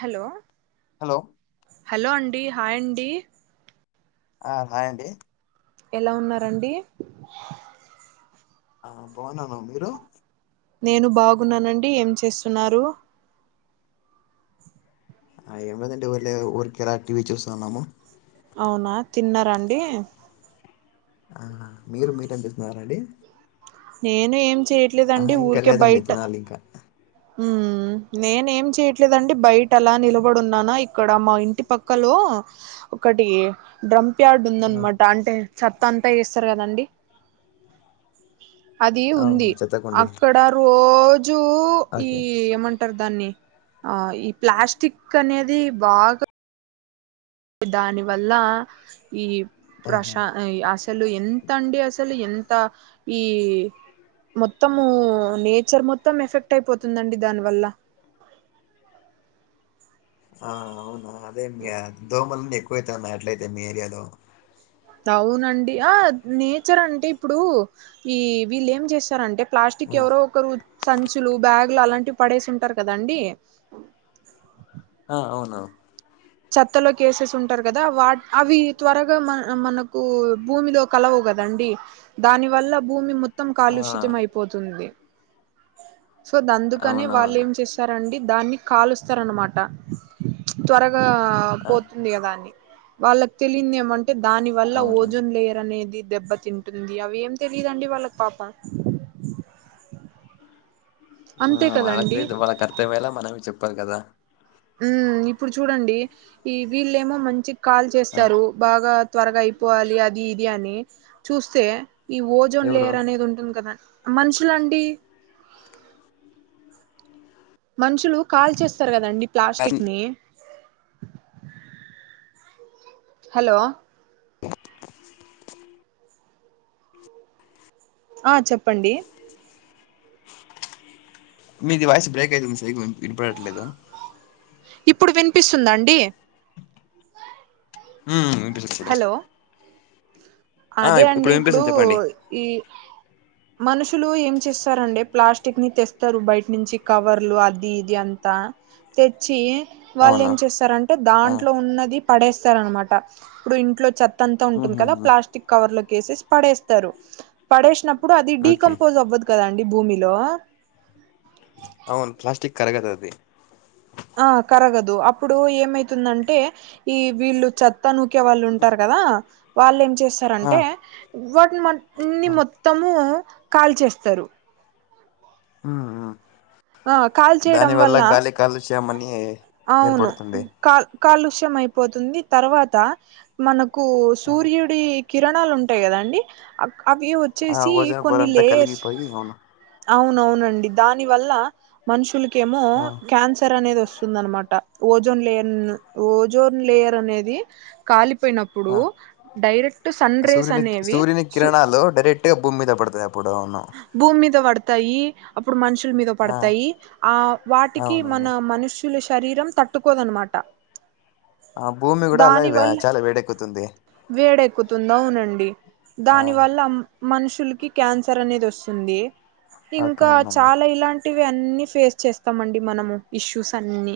Hello hello hello అండి hi అండి ఆ హాయ్ అండి ఎలా ఉన్నారండి ఆ బాగున్నాను మీరు నేను బాగున్నానండి ఏం చేస్తున్నారు అ ఎవ్వరు ఇంటికి పొవట్లేదు ఆక్టివ్ చూస్తున్నాం అవునా తిన్నార అండి ఆ మీరు మీట్ అని వెళ్తున్నరండి నేను ఏం ఆహ చేయట్లేదండి ఇంకా లేదండి తినాలి ఇంకా ఉ నేనేం చేయట్లేదండి బయట అలా నిలబడున్నానా ఇక్కడ మా ఇంటి పక్కలో ఒకటి డ్రంప్ యార్డ్ ఆ ఉందనమాట అంటే చెత్త అంతా ఏస్తారు కదండి అది ఉంది అవును చెత్తకుండి అక్కడ రోజూ ఓకే ఏం అంటారు దాన్ని అ ఈ ప్లాస్టిక్ అనేది బాగ దాని వల్ల ఈ ప్రశ ఆహా అసలు ఎంత అండి అసలు ఎంత ఈ మొత్తము నేచర్ మొత్తం ఎఫెక్ట్ అయిపోతుందండి దాని వల్ల ఆ అవునా అదే మీ దోమలన్న ఎక్కువైత అట్లయితే మీ ఏరియాలో అవునండి ఆ నేచర్ అంటే ఇప్పుడు ఈ విళ్ళేం చేస్తారంటే ఆ ప్లాస్టిక్ ఎవరో ఒకరు సంచులు బ్యాగులు అలాంటివి పడేసి ఉంటారు కదండి అ అవును చెత్తలో కేసెసి ఉంటారు కదా వా అవి త్వరగా మన మనకు భూమిలో కలవు కదండి దాని వల్ల భూమి మొత్తం ఆ కాలుష్యితం అయిపోతుంది సో దా అందుకనే వాళ్ళు అవునవును ఏం చేస్ అండి దాన్ని కాలుస్తారనమాట త్వరగా ఆ పో కదాని వాళ్ళకి తెలింది ఏమంటే దాని వల్ల అవునా ఓజోన్ లేయర్ అనేది దెబ్బతి తింటుంది అవి ఏం తెలిదండి వాళ్ళకి పాప ఆ అంతే కదండి వాళ్ళకలేదు వాళ్ళకు అర్థం అయ్యేలా మనమే చెప్పాలి కదా ఉ ఇప్పుడు చూడండి ఈ వీళ్ళేమో మంచి కాల్ ఆ చేస్తారు బాగా త్వరగా అయిపోవాలి అది ఇది అని చూస్తే ఈ ఓజోన్ ఎవరు లేయర్ అనేది ఉంటుంది కదా మనుషుల అండి మనుషులు కాల్చేస్తారు కదండి ప్లాస్టిక్ అది- ని హలో ఆ చెప్పండి మీది వాయిస్ బ్రేక్ అయింది మీ సరిగ్గ ఇనపడట్లేదు ఇప్పుడు వినిపిస్తుంద అండి ఊ వినిపిస్తుంది ఇప్పుడు హలో ఆ అదే ఇప్ అండి ఇప్పుడు వినిపిస్తుంది చెప్పండి ఈ మనుషులు ఏం చేస్తారండి ప్లాస్టిక్ ని తెస్తరు బయట నుంచి కవర్లు అది ఇది అన్ తెచ్చి వాళ్ళు అవునా ఏం చేస్తారంటే ఆ దాంట్లో ఉన్నది పడేస్తార అనమాట ఇప్పుడు ఇంట్లో చ తంతా ఉంటుంది కదా ఉహుహు ప్లాస్టిక్ కవర్లోకి ఏసేసి పడేస్తారు పడేసినప్పుడు అది ఓకే డీకంపోజ్ అవ్వదు కదా అండి భూమిలో అవును ప్లాస్టిక్ కరగదు అది ఆ కరగదు అప్పుడు ఏమైతుందంటే ఈ వీళ్ళు చెత్త నూకే వాళ్ళు ఉంటారు కదా వాళ్ళు ఏం చేస్ ఆ అంటే వాటిని న్ని ఆ మొత్తము కాల్ చేస్తరు ఉమ్ ఆ కాల్చేయడం దాని వల్ల గాలి కాలుష్యమని అవును కాల్ కాలుష్యం అయిపోతుంది తర్వాత మనకు ఆ సూర్యుడి కిరణాలు ఉంటాయి కదండి అవి ఆ వచ్చేసి ఓజోన్ పొర కొన్ని అంతా లేయర్స్ కలిగిపోయి అవును అవునవునండి దాని వల్ల మనుషులకేమో ఆ క్యాన్సర్ అనేది వస్తు దనమాట ఓజోన్ లేయర్ ఓజోన్ లేయర్ అనేది కాలిపోయినప్పు ప్పుడు ఆ డైరెక్ట్ సన్ రేస్ అనేవి సు హలో డరక్ట్ టే భూమి మీద పడుతాయి అప్పుడు అవును భూమి మీద పడతాయి అప్పుడు మనుషుల మీద ఆ పడతాయి ఆ వాటికి అవునవును మన మనుష ల శరీరం తట్టుకోదన్నమాట ఆ భూమి కూడా అలా దాని వే వల్ల చాలా వేడెక్కుతుంది వేడెక్కుతుంది అవునండి ఆ దాని వల్ల మనుషులకి క్యాన్సర్ అనేది వస్తుంది ఓకే ఇంకా అవునవును చాలా ఇలాం టివి ఫేస్ చేస్తాం అండి మనము ఇష్యూస్ అన్ని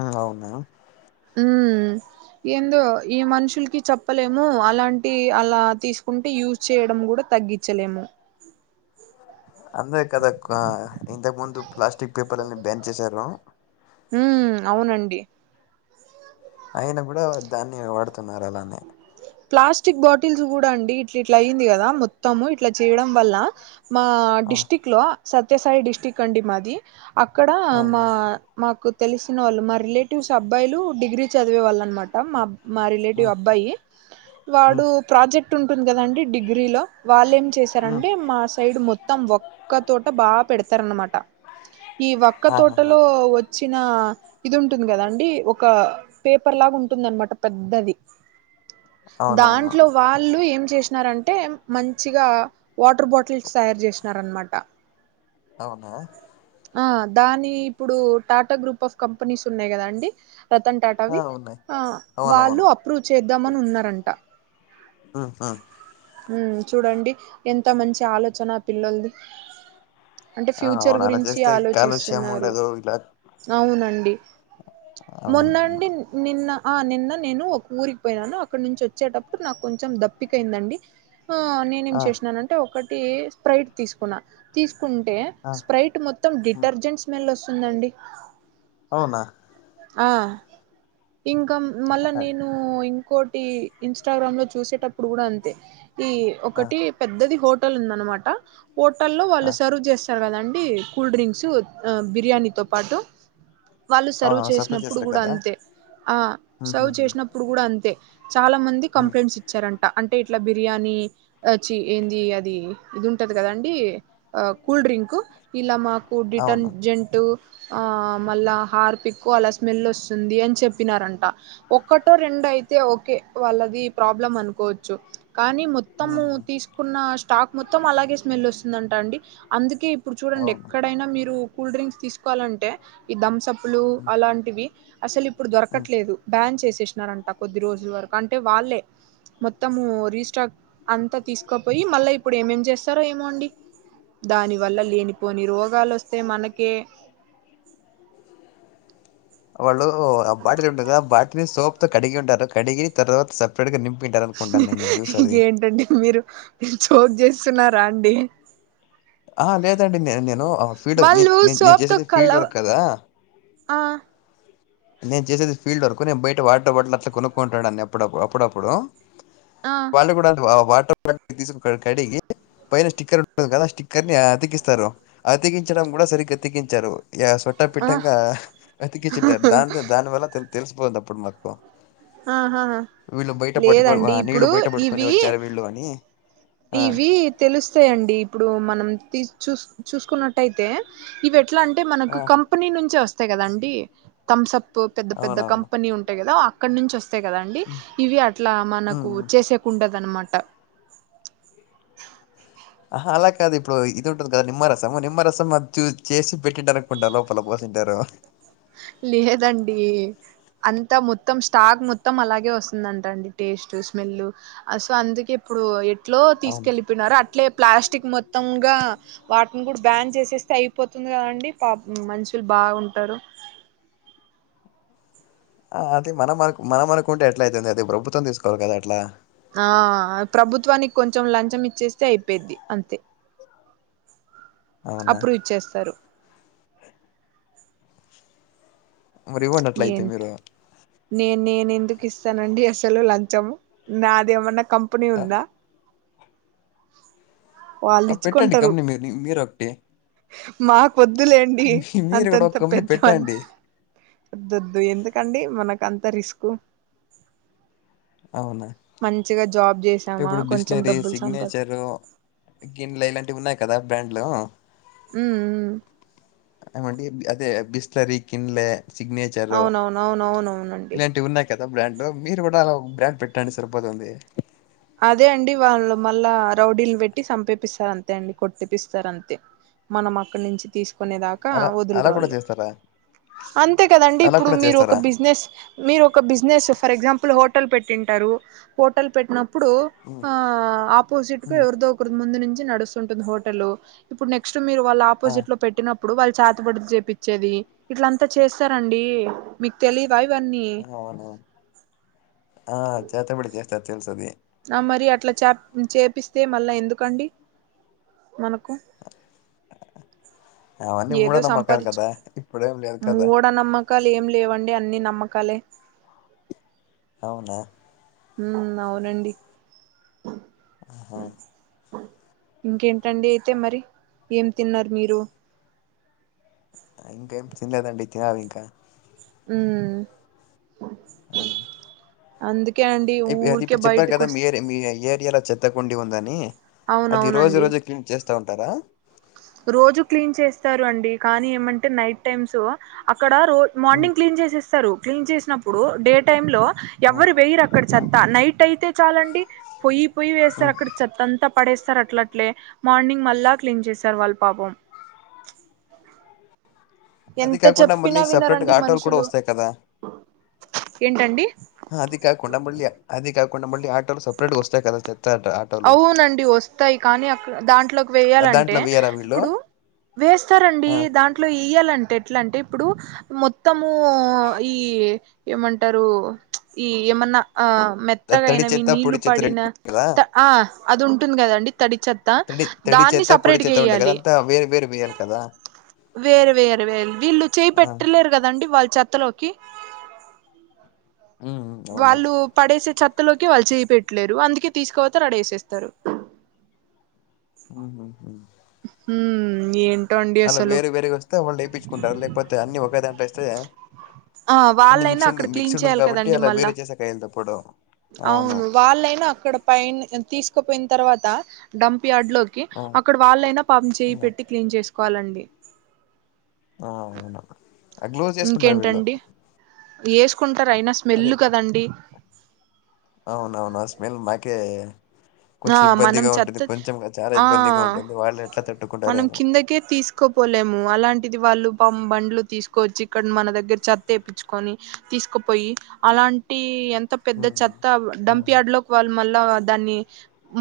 ఆ అవునా ఉమ్ ఏందో ఈ మనుషులకి చెప్పలేము అలాంటి అలా తీసుకుంటే యూస్ చేయడం కూడా తగ్గించలేము అందే కదా ఇంతకు ముందు ప్లాస్టిక్ పేపర్లని బ్యాన్ చేసారు ఊ అవునండి అయిన కూడా దాన్నే వాడుతున్నారా అలానే ప్లాస్టిక్ బాటిల్స్ కూడా అండి ఇట్ల ఇట్లా అయింది కదా మొత్తము ఇట్లా చేయడం వల్ల మా ఆ డిస్ట్రిక్ట్ లో సత్యసాయి డిస్టిక్ అండి మాది అక్కడ ఆ మా మాకు తెలిసిన వాళ్ళు మా రిలేటివ్స్ అబ్బాయిలు డిగ్రీ చదివే వాళ్ళు అనమాట మా మా రిలేటివ్ హ్మ్ అబ్బాయి వాడు హ్మ్ ప్రాజెక్ట్ ఉంటుంది కదండి డిగ్రీ లో వాళ్ళు ఏం హ్మ్ చేశారంటే మా సైడ్ మొత్తం వక్క తోట బాగా పెడతారనమాట ఈ వక్క ఆహాహా తోటలో చిన ఇది ఉంటుంది కదా అండి ఒక పేపర్ లాగా ఉంటుందనమాట పెద్దది అవునవును దాంట్లో వాళ్ళు ఏం చేసినారంటే మంచిగా వాటర్ బాటిల్స్ తయారు చేసినారనమాట అవునా ఆ దాని ఇప్పుడు టాటా గ్రూప్ ఆఫ్ కంపెనీస్ ఉన్నాయి కదా అండి రతన్ ఆ టాటావి ఉన్నాయి ఆ వాళ్ళు అవునవును అప్రూవ్ చేద్దామని ఉన్నారంట ఆహ ఉమ్ చూడండి ఎంతో మంచి ఆలోచన పిల్లలది అంటే ఆ ఫ్యూచర్ అవును అలా గురించి చేస్తే కాలుష్యం ఆలోచిస్తున్నారు ఉండదు ఇలా అవునండి అవును మొన్నండి నిన్న ఆ నిన్న నేను ఒక ఊరికి పోయినాను అక్కడ నుంచి వచ్చేటప్పుడు నాకు కొంచెం దప్పికయిందండి నేనేం ఆ చేసినానంటే ఒకటి స్ప్రైట్ తీసుకున్నా తీసుకుంటే ఆ స్ప్రైట్ హ్మ్ డిటర్జెంట్ స్మెల్ వస్తుందండి అవునా ఆ ఇంకా మళ్ళా ఆ నేను ఇంకోటి ఇంస్టాగ్రామ్ లో చూసేటప్పుడు కూడా అంతే ఈ ఆ ఒకటి పెద్దది హోటల్ ఉందనమాట హోటల్ల్లో ఆ వాళ్ళు సర్వ్ చేస్ ఉంటారు కదండీ కూల్డ్రింక్ బిర్యానీ తో పాటు వాల్లు సర్వ్ అవునవును సప్లై చేసినప్పుడు చేస్తారు కూడా కదా అంతే ఆ హ్మ్ సర్వ్ హ్మ్ హ్మ్ చేసినప్పుడు ఇప్పుడు కూడా అంతే చాలా మంది హ్మ్ కంప్లైంట్స్ ఇచ్చారంట అంటే ఇట్లా బిర్యానీ చి ఏంది అది ఇది ఉంటది కదండి ఆ కూల్ డ్రింక్ కు ఇలా మాకు అవును డీటర్జెంట్ ఆ మళ హార్పి ఎక్కువ అలా స్మెల్ వస్తుంది. అని చెప్పినారంట ఒక్కటో రెండో అయితే ఓకే వాళ్ళది ప్రాబ్లమ్ అనుకోవచ్చు కానీ మొత్తము హ్మ్ హ్మ్ తీస్ కున్న స్టాక్ మొత్తం అలాగే స్మెల్ వస్తుందంట అండి అందుకే ఇప్పుడు చూడండి. అవును ఎక్కడైనా మీరు కూల్ డ్రింక్స్ తీసుకోవాలంటే ఈ ధమ్సప్లు అలాంటివి అసలు ఇప్పుడు హ్మ్ దొరకట్లేదు బ్యాన్ చేసేసినారంట కొద్ది రోజుల వరకు అంటే వాళ్ళే మొత్తము రీస్టాక్ అంతా తీసుకోపోయి మళ్ళా ఇప్పుడు ఏమేం చేస్త స్తార ఏమోండి దాని వల్ల లేనిపోని రోగాలు వస్తే మనకే వాళ్ళు ఆ బాటిల్ ఉంటది. కాదా ఆ బ్యాటరీ ని సోప్ తో కడిగి ఉంటారు. కడిగి తరువాత స ఇప్పుడుగా నింపి ఉంటారు. అనుకుంటాను నిన్న జ్యూస్ అది ఏంటండి మీరు [unintelligible] జోక్ చేస్తున్నారా అండి ఆ లేదండి నే నేను ఫీల్డ్ నే వాళ్ళు నే నేను సోప్ తో చేసేది ఫీల్డ్ కలవ వర్క్ కదా ఆ నేను చేసేది ఫీల్డ్ వర్క్ నేను బయట వాడ వాడ్లు అట్లా కొనుక్కుంటాడని ఎప్పుడప్పుడు అప్పుడప్పుడు ఆ వాళ్ళు కూడా వాటర్ బాటిల్ తీసుకు కడిగి పైన స్టిక్కర్ ఉంటుంది. కదా స్టిక్కర్ ని అతికిస్తారు. అతికిించడం. కూడా సరిగ్గా అతికించారు. ఇగ ఆ సొట్టపిట్టంగా అతికిచ్చ దానివల్ల తెలిసిపోయింది. అప్పుడు మాకు ఆహాహా వీళ్ళు బయట పట్టుకో లేదండి నీళ్లు ఇప్పుడు బయట పట్టుకోని ఇవి వచ్చారు వీళ్ళు అని ఆ! ఇవి తెలుస్తాయండి. ఇప్పుడు మనం చూసు చూసుకున్నట్టయితే ఇవి ఎట్లా అంటే మనకు ఆ! కంపెనీ నుంచే వస్తాయి. కదా ఆండి థమ్స అప్ పెద్ద పెద్ద అవునవును. కంపెనీ ఉంటాయి. కదా అక్కడ నుంచి వస్తయి వస్తే కదండి. ఇవి అట్లా హ్మ్. మనకు హ్మ్. చేసేకుండదు అన్నమాట ఆహా అలా కాదు ఇప్పుడు ఇది ఉంటుంది. కదా నిమ్మరసము నిమ్మరసం చూ చేసి పెట్టింటారు. అనుకుంటారు లోపల పోసింటారు. లేదండి అంతా మొత్తం స్టాక్ మొత్తం అలాగే వస్తుందటండి. టేస్ట్ స్మెల్ సో అందుకే ఇప్పుడు ఎట్లో అవును తీసుకెళ్ళలిపోయినారు. అట్లే ప్లాస్టిక్ మొత్తంగా వాటిని కూడా బ్యాన్ చేసేస్తే అయిపోతుంది. కదండి పాపం మనుషులు కూడా బాగుంటారు. ఆ అది మనం అ మనం అనుకుంటే ఎట్లా అయితది అది ప్రభుత్వం తీసుకోవాలి. కదా అట్లా ఆ ప్రభుత్వానికి కొంచెం లంచం ఇచ్చేస్తే అయిపోయిద్ది అంతే అవునా అప్రూవ్ ఇచ్చేస్తారు మరి ఇవ్వండి అట్లా అయితే ఏంటో మీరు నేను నేను ఎందుకు ఇస్తానండి. అసలు లంచం నాది ఏమన్నా కంపెనీ ఆ ఉందా వాళ్ళు పెట్టండి ఇచ్చుకుంటారు కంపేనీ మీరు మీరు ఒకటి మాకు వద్దులేండి మీరు కూడా అంతంత ఒక కంపెనీ పెద్ద పెట్టండి వద్దొద్దు ఎందుకండి మనకు అంత రిస్క్ అవునా మంచిగా జాబ్ చేసి ఇప్పుడు బిస్లరీ సిగ్నేచరు కిన్లీ ఇలాంటివి ఉన్నాయి కదా బ్రాండ్లు ఉ ఊ ఏమంటే అదే బిస్లరీ కిన్లే సిగ్నేచరు అవునవును అవునవునవునండి ఇలాంటివి ఉన్నా యి కదా బ్రాండ్ మీరు కూడా అలా బ్రాండ్ పెట్టండి సరిపోతుంది అదే అండి వాళ్ళు మళ్ళా రౌడీలు పెట్టి చంపేపిస్తారు అంతే అండి కొట్టి పిస్తారు అంతే మనం అక్కడి నుంచి తీసుకునేదాకా అలా అలా వోదలరు కూడా వాళ్ళు చేస్తారా? అంతే కదండి అలా ఇప్పుడు కూడా మీరు ఒక చేస్తారా? బిజినెస్ మీరు ఒక బిజినెస్ ఫర్ ఎగ్జాంపుల్ హోటల్ పెట్టింటారు హోటల్ పెట్టినప్పుడు హ్మ్. ఆ ఆపోజిట్ కు హ్మ్. ఎవరితో ఒకరి ముందు నుంచి నడుస్తుంటుంది హోటల్ ఇప్పుడు నెక్స్ట్ మీరు వాళ్ళ ఆ! ఆపోజిట్ లో పెట్టినప్పుడు వాళ్ళు చేతబడులు చెపిచ్చేది ఇట్లంతా చేస్తారండి మీకు తెలియవా ఇవన్నీ అవును అవును చేతబడి చేస్తారు తెలుసు అది మరి అట్లా చా చేపిస్తే మళ్ళా ఎందుకండి మనకు అవన్నీ ఏదో మూడనమ్మకాలు సంపాదించు కాదా ఇప్పుడేం లేవు కాదా మ్మకాలు ఏం లేవండి అన్ని నమ్మకాలే అవునా ఉ అవునండి అ ఆహా ఇంకేంటండి అయితే మరి ఏం తిన్నారు మీరు ఇంకేం తినలేదండి తినాలి ఇంకా ఉ ఆ అందుకే అ ఇ అది ఇప్పుడు చెప్పారు కదా మీర్ మీ ఏరియాలో చె చేత్తకుండి ఉందని అది రోజు అవునవునండి రోజే క్లీన్ చేస్తా ఉంటారా రోజు క్లీన్ చేస్తారు అండి కానీ ఏమంటే నైట్ టైమ్స్ అక్కడ రో హ్మ్. మార్నింగ్ క్లీన్ చేసేస్తారు క్లీన్ చేసినప్పుడు డే టైం లో హ్మ్. ఎవరు వెయ్యరు అక్కడ హ్మ్. చెత్త నైట్ అయితే చాలండి పొయ్యి పొయ్యి వేస్తా హ్మ్. అక్కడ చెత్త అంతా పడేస్తారు అట్లట్లే మార్నింగ్ మళ్ళా క్లీన్ చేసారు వాళ్ళు పాపం అది ఎంత కాకుండా మళ్ళీ చెప్పినా సెపరేట్‌గా వినరండి ఆటోలు కూడా మనుషులు వస్తాయి కదా! ఏంటండి అది కాకుండా మళ్ళీ అదికాకుండా మళ్ళీ ఆటోలో సపరేట్ వస్తాయి కదా చెత్త అంత అవునండి వస్తాయి కానీ అక్క దాంట్లోకి ఆ! వెేయాలంటే దాంట్లో వెయ్యరా వీళ్ళు? ఇప్పుడు వేస్తారండి ఆ దాంట్లో ఇయ్యాలంటే ఎట్లా అంటే ఇప్పుడు మొత్తము ఈ ఏమంటారు ఈ ఏమన్నా ఆ త- మెత్తగా తడి అయినవి చెత్త పొడి నీళ్లు చెత్త రెండు పడిన ఉంటాయి కదా ఆ అది ఉంటుంది కదండి తడి చే తడి తడి చేత్త పొడి చెత్త ఉంటాయి కదా అంత వేరు వేరు వెయ్యాలి కదా వేరు వేరు వేరు వీళ్ళు చెయ్యి ఆ పెట్టలేరు కాదండి వాళ్ళ చెత్తలోకి ఉమ్ ఉమ్, అవును వాళ్ళు పడేసే చెత్తలోకి వాళ్ళు చేయి పెట్టలేరు అందుకే తీసుకోవోతరు అడేఏసేస్తారు ఆ హ్మ్ ఏం అలా వేరువేరుగా వస్తే వాళ్ళు వేపించుకుంటారు లేకపోతే అన్ని ఒక దాంట్లో ఎస్తే ఆ అన్ని వాళ్ళైనా మిక్స్ డు అక్కడ మిక్స్ క్లీన్ ఉంటుంది చేయాలి కాబట్టి కదండి అలా మళ్ళా వేరే చేసే కాయలతో పోడం అవును వాళ్ళైనా అక్కడ పైన తీసుకుపోయిన తర్వాత డంప్ యార్డ్ లోకి అవును అక్కడ వాళ్ళైనా పాపం చెయి ఉమ్, ఉమ్, పెట్టి క్లీన్ చేసుకోవాలండి ఆ అవును గ్లోజ్ చేసుకుంటారు వీళ్ళు ఇంకేంటండి వేసుకుంటారు అయినా స్మెల్ అదే కదండి అవునవును అ స్మేల్ మాకే ఆ కొంచెం మనం ఇబ్బందిగా ఉంటుంది చెత్త కొంచెం కాదు చాలా ఆ ఇబ్బందిగా ఉంటుంది వాళ్ళు ఎట్లా తట్టుకుంటారేమో కోపోలేము అలాంటిది వాళ్ళు పం బండ్లు తీసుకోచ్చి ఇక్కడ మన దగ్గర చెత్త ఏపిచుకొని తీసుకుపోయి అలాంటి ఎం త్త పెద్ద ఉమ్ చెత్త డంప్ ఉమ్ యార్డ్ లో వాళ్ళు మళ్ళా దాన్ని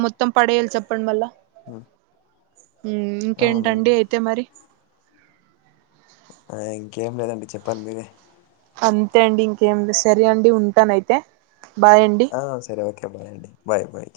మొత్తం పడేయాలి చెప్పండి మళ్ళ ఉ ఊ ఇంకేంటండి అయితే మరి ఆ ఇంకేం లేదండి చెప్పాలి మీరే అంతే అండి ఇంకేం లే సరే అండి ఉంటానయితే బాయ్ అండి ఆ సరే ఓకే బాయ్ అండి బయ్ బాయ్